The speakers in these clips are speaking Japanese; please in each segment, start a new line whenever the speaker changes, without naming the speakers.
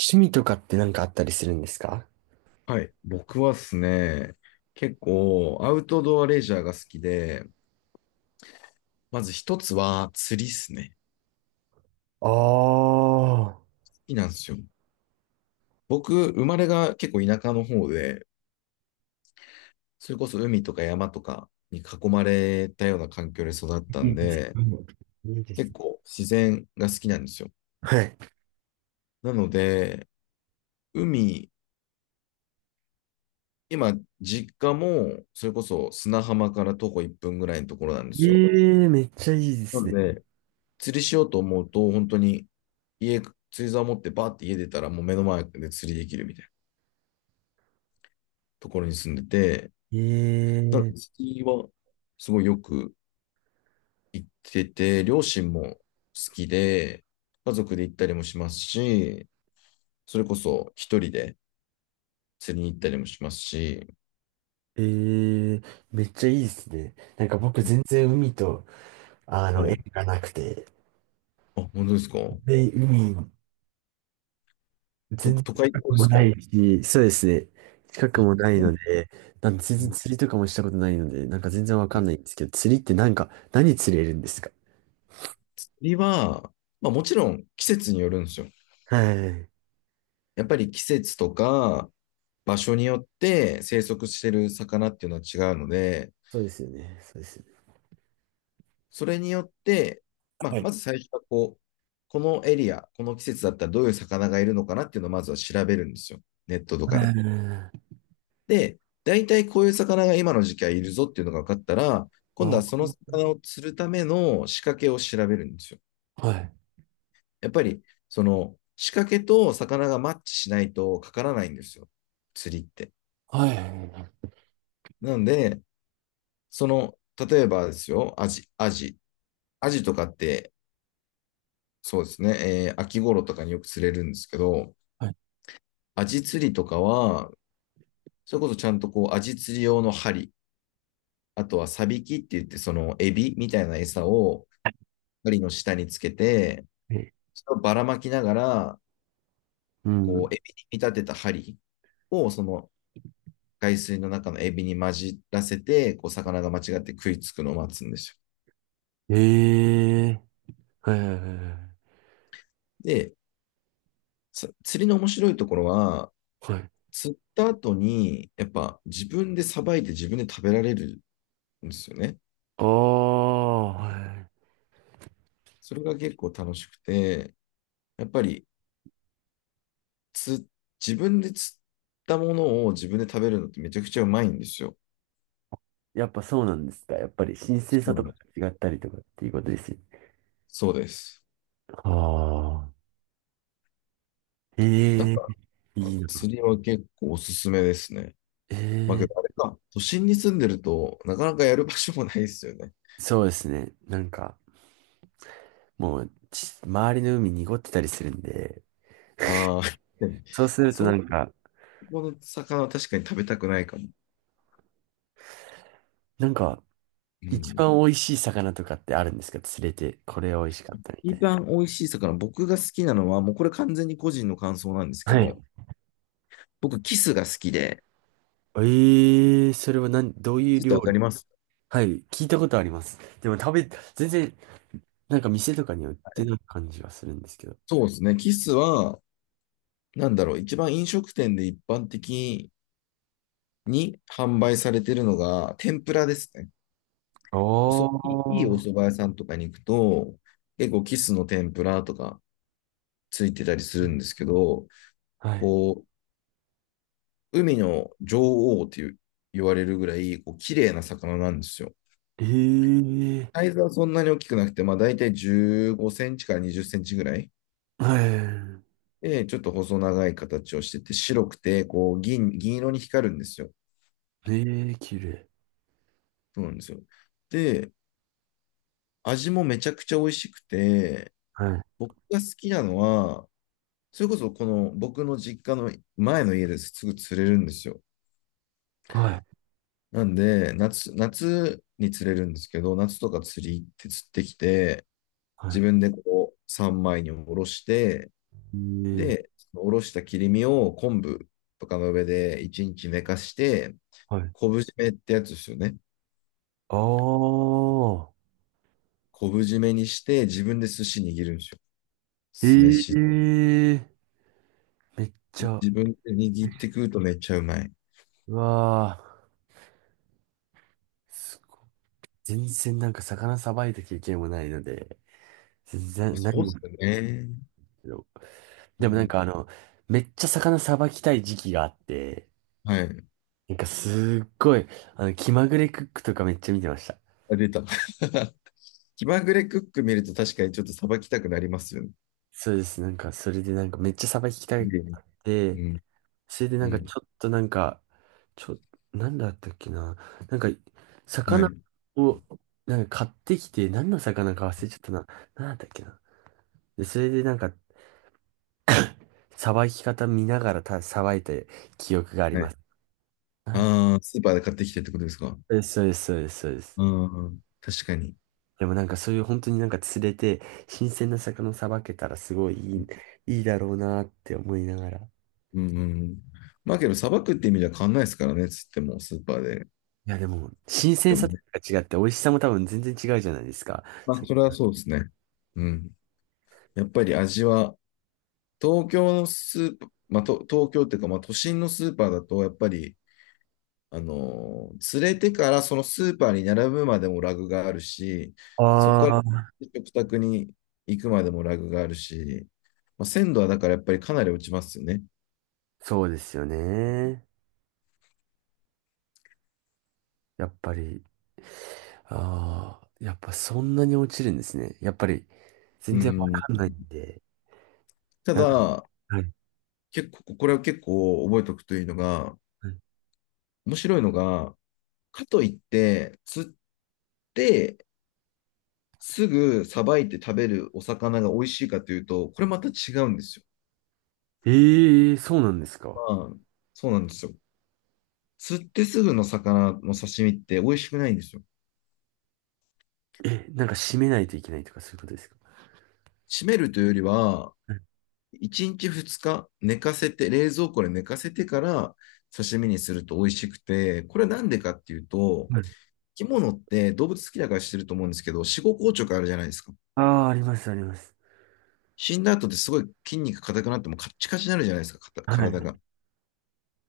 趣味とかって何かあったりするんですか？
はい。僕はですね、結構アウトドアレジャーが好きで、まず一つは釣りっすね。
ああ
好きなんですよ。僕、生まれが結構田舎の方で、それこそ海とか山とかに囲まれたような環境で育った
ー、い
ん
いです
で、
ね。いいです
結
ね。
構自然が好きなんですよ。
はい。
なので、海、今、実家も、それこそ砂浜から徒歩1分ぐらいのところなんですよ。
ええ、めっちゃいいで
な
す
の
ね。
で、釣りしようと思うと、本当に家、釣り竿持ってバーって家出たらもう目の前で釣りできるみたいなところに住んでて、なので
ええ
釣りはすごいよく行ってて、両親も好きで、家族で行ったりもしますし、それこそ一人で釣りに行ったりもしますし、
ええ、めっちゃいいですね。なんか僕全然海と、
は
縁
い。
がなくて、
あ、本当ですか？
で、海、
と、
全然
都会の
近く
方で
も
す
な
か？
いし、そうですね。近く
あ、
もない
う
ので、なんで全然
ん。
釣りとかもしたことないので、なんか全然わかんないんですけど、釣りってなんか、何釣れるんですか？
釣りは、まあもちろん季節によるんですよ。
はい。
やっぱり季節とか、場所によって生息してる魚っていうのは違うので、
そうですよね。そうですよ
それによって、まあ、
ね。
まず最初はこう、このエリア、この季節だったらどういう魚がいるのかなっていうのをまずは調べるんですよ。ネットとかで。
ええ、
で、大体こういう魚が今の時期はいるぞっていうのが分かったら、今
あ、
度
は
はその魚を釣るための仕掛けを調べるんですよ。
い。
やっぱり、その仕掛けと魚がマッチしないとかからないんですよ。釣りって。
はい。
なので、例えばですよ、アジとかって、そうですね、秋頃とかによく釣れるんですけど、
はい。
アジ釣りとかは、それこそちゃんとこう、アジ釣り用の針、あとはサビキって言って、そのエビみたいな餌を針の下につけて、
え、
それをばらまきながら、
うん。
こう、エビに見立てた針を、その海水の中のエビに混じらせて、こう、魚が間違って食いつくのを待つんですよ。
ええ、はい。は
で、釣りの面白いところは、
い。はい。
釣った後に、やっぱ自分でさばいて自分で食べられるんですよね。
ああ、は
それが結構楽しくて、やっぱりつ自分で釣ったものを自分で食べるのってめちゃくちゃうまいんですよ。
い。やっぱそうなんですか？やっぱり神聖
そ
さ
う
と
な
か
の。
が違ったりとかっていうことですよね。
そうです。
ああ。え
だ
え、
から、
いいな。
釣りは結構おすすめですね。まあけ
え
ど、あ
え、
れか、都心に住んでると、なかなかやる場所もないですよね。
そうですね。なんか、もう、周りの海濁ってたりするんで、
ああ、
そうすると
そう
な
い
んか、
うこの魚は確かに食べたくないかも。
なんか、
う
一
ん。
番美味しい魚とかってあるんですか？釣れて、これ美味しかったみ
一
たい
番美味しい魚、僕が好きなのは、もうこれ完全に個人の感想なんです
な。
け
はい。
ど、僕、キスが好きで、
ええー、それは何、どういう
ちょっと
料
わか
理？
ります？
はい、聞いたことあります。でも全然、なんか店とかには売ってない感じがするんですけど。
そうですね。キスは、なんだろう、一番飲食店で一般的に販売されてるのが、天ぷらですね。
あ
おそいいいお蕎
あ、
麦屋さんとかに行くと、結構キスの天ぷらとかついてたりするんですけど、
はい。
こう、海の女王っていう言われるぐらい、こう、綺麗な魚なんですよ。
ええ
サイズはそんなに大きくなくて、まあ大体15センチから20センチぐらい。
ー、は
で、ちょっと細長い形をしてて、白くて、こう、銀色に光るんですよ。
い。ええー、綺麗。
そうなんですよ。で、味もめちゃくちゃ美味しくて、
はい。
僕が好きなのは、それこそこの僕の実家の前の家ですぐ釣れるんですよ。
はい。
なんで、夏に釣れるんですけど、夏とか釣り行って釣ってきて、
は
自
い。
分でこう三枚におろして、
ええー、
で、そのおろした切り身を昆布とかの上で一日寝かして、
はい。
昆布締めってやつですよね。
ああ、
昆布締めにして自分で寿司握るんですよ。
え
酢
え
飯。
ー、めっちゃ、
自分で握って食うとめっちゃうまい。
うわーすごい。全然なんか魚さばいた経験もないので、全
まあ
然何
そうっ
も。
すよね。う
でもなん
ん。
かあの、めっちゃ魚さばきたい時期があって、
はい。
なんかすっごい、気まぐれクックとかめっちゃ見てました。
あ、出た。気まぐれクック見ると確かにちょっとさばきたくなりますよね。
そうです。なんかそれでなんかめっちゃさばきたいあって、
うん。
それで
う
なんかち
ん。
ょっとなんか、ちょ、なんだったっけな。なんか、
うん、
魚
はい。
を、なんか買ってきて、何の魚か忘れちゃったな。なんだったっけな。で、それでなんか、さばき方見ながらさばいた記憶があり
は
ま
い。
す。あ、
ああ、スーパーで買ってきてってことですか？
そうです、そうです、そうです、そうです。
うん。確かに。
でもなんかそういう本当になんか釣れて、新鮮な魚さばけたらすごいいい、いいだろうなって思いながら。い
うんうんうん。まあけど、さばくって意味では変わんないですからね、つっても、スーパーで。
やでも、新
で
鮮
も
さと
ね。
か違って美味しさも多分全然違うじゃないですか。
ま
さ
あ、
っ
それ
き
は
から。
そうですね。うん。やっぱり味は、東京のスーパー、まあ、と東京っていうか、まあ、都心のスーパーだと、やっぱり、連れてからそのスーパーに並ぶまでもラグがあるし、そこ
あ
から
あ、
食卓に行くまでもラグがあるし、まあ、鮮度はだからやっぱりかなり落ちますよね。
そうですよね。やっぱり、ああ、やっぱそんなに落ちるんですね。やっぱり、
う
全然わ
ん。
かんないんで。
た
なんか、
だ、
はい。
結構、これは結構覚えておくといいのが、
はい。
面白いのが、かといって、釣ってすぐさばいて食べるお魚が美味しいかというと、これまた違うんですよ。
ええー、そうなんです
ま
か？
あ、そうなんですよ。釣ってすぐの魚の刺身って美味しくないんですよ。
え、なんか締めないといけないとかそういうことですか？
閉めるというよりは、
はい。
1日2日寝かせて、冷蔵庫で寝かせてから刺身にすると美味しくて、これなんでかっていうと、
はい。
生き物って動物好きだからしてると思うんですけど、死後硬直あるじゃないですか。
ああー、あります、あります。
死んだ後ってすごい筋肉硬くなってもカッチカチになるじゃないですか、
は
体
い。
が。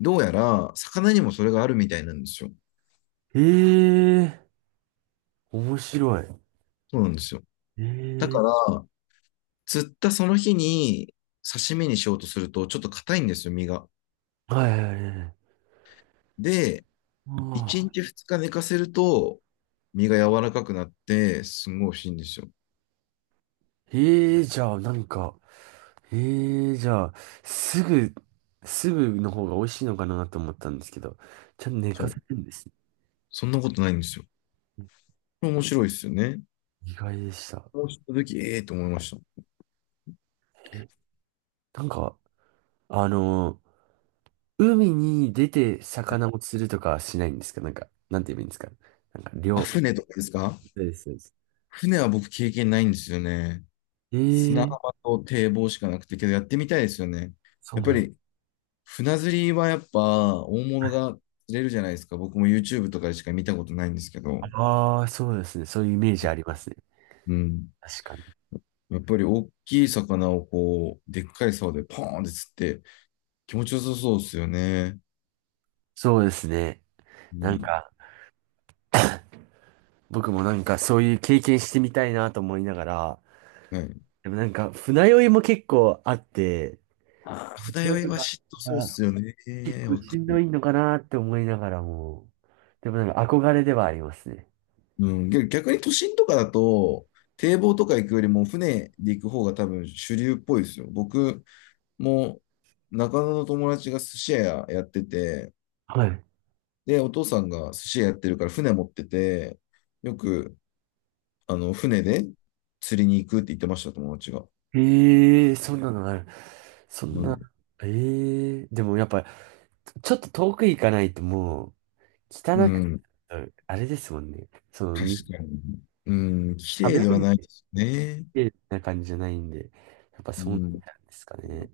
どうやら、魚にもそれがあるみたいなんですよ。
ええ、面白い。
そうなんですよ。だ
え
か
え、
ら、釣ったその日に刺身にしようとすると、ちょっと硬いんですよ、身が。
はいはいはいはい。
で、1
ああ、
日2日寝かせると、身が柔らかくなって、すごい美味しいんですよ。
ええじゃあ、なんか、ええじゃあ、すぐ、すぐの方が美味しいのかなと思ったんですけど、ちゃんと寝
そ
か
う。
せるんですね。
そんなことないんですよ。面白いですよね。
意外でした。
こうした時、ええと思いました。
え、なんか、あの海に出て魚を釣るとかはしないんですか？なんか、なんて言えばいいんですか？なんか、
あ、
漁、
船とかですか？
そうです、そうです。
船は僕経験ないんですよね。砂
え
浜
え
と堤防しかなくて、けどやってみたいですよね。
そう
やっぱ
なん
り船釣りはやっぱ大物が釣れるじゃないですか。僕も YouTube とかでしか見たことないんですけど。
ああー、そうですね。そういうイメージありますね。
うん。
確かに。
やっぱり大きい魚をこう、でっかい竿でポーンって釣って、気持ちよさそうっすよね。
そうですね。
う
なん
ん。
か、僕もなんかそういう経験してみたいなと思いながら、
はい。
でもなんか船酔いも結構あって、
ああ、船
そうい
酔い
うの
は
が
嫉妬そうっ
あ、
すよね。
結構
わか
しんど
る。
いのかなって思いながらも、でもなんか憧れではありますね。
うん。逆に都心とかだと、堤防とか行くよりも船で行く方が多分主流っぽいですよ。僕も中野の友達が寿司屋やってて、
はい。
で、お父さんが寿司屋やってるから船持ってて、よく、船で釣りに行くって言ってました、友達が。
ええー、そんなのがある。そん
う
な、
ん。
ええー、でもやっぱ、ちょっと遠く行かないともう、
う
汚く、
ん。
あれですもんね。その、
確かに。うん。綺
食べ
麗では
る
ないですね。
ってな感じじゃないんで、やっぱ
う
そうなん
ん。
ですかね。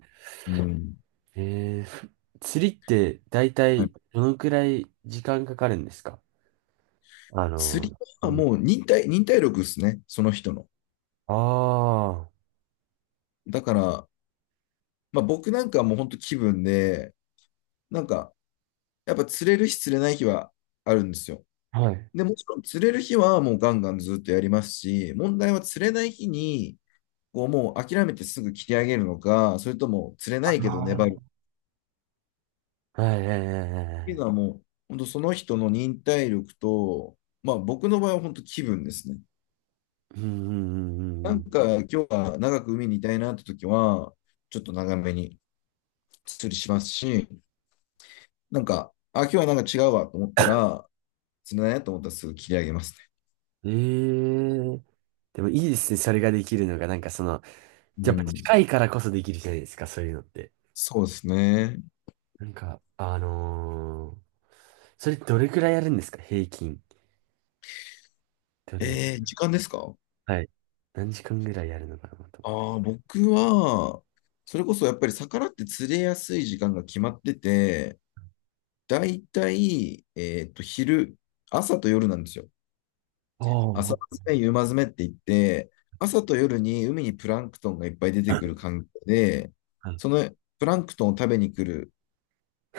うん。
えー、ふ釣りって大
はい。
体どのくらい時間かかるんですか？あの
釣り
ー、う
は
ん、
もう忍耐力ですね、その人の。
ああ、
だから、まあ、僕なんかはもう本当気分で、なんか、やっぱ釣れる日釣れない日はあるんですよ。
はい。
で、もちろん釣れる日はもうガンガンずっとやりますし、問題は釣れない日に、こうもう諦めてすぐ切り上げるのか、それとも釣れ
あ
ないけど粘
ー、
る
はいはいはいはいは
っていうの
い。
はもう、本当その人の忍耐力と、まあ僕の場合は本当気分ですね。
うんうんうんう
なん
ん
か今日は長く海にいたいなって時は、ちょっと長めに釣りしますし、なんか、あ、今日はなんか違うわと思ったら、釣れないなと思ったらすぐ切り上げますね。
うん。ええ、でもいいですね、それができるのが。なんかその、
う
やっぱ
ん。
近いからこそできるじゃないですか、そういうのって。
そうですね。
なんか、それどれくらいやるんですか、平均。どれ、
時間ですか？
はい。何時間ぐらいやるのかなと。
ああ、僕は、それこそやっぱり魚って釣れやすい時間が決まってて、だいたい、朝と夜なんですよ。
あ
朝
ー、
詰め、夕間詰めって言って、朝と夜に海にプランクトンがいっぱい出てくる環境で、
はい、
そのプランクトンを食べに来る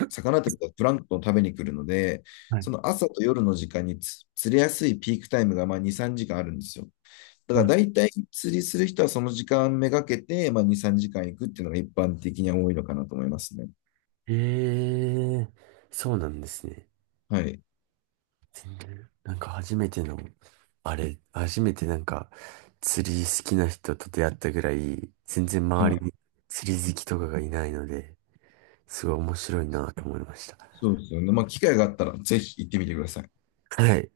魚とかプランクトンを食べに来るので、
はい。
その朝と夜の時間に釣れやすいピークタイムがまあ2、3時間あるんですよ。だから大体釣りする人はその時間めがけて、まあ、2、3時間行くっていうのが一般的には多いのかなと思いますね。
ええ、そうなんですね。
はい。
全然なんか初めての、あれ、初めてなんか釣り好きな人と出会ったぐらい、全然
は
周
い。
りに釣り好きとかがいないので、すごい面白いなと思いました。
そうですよね。まあ、機会があったらぜひ行ってみてください。
はい。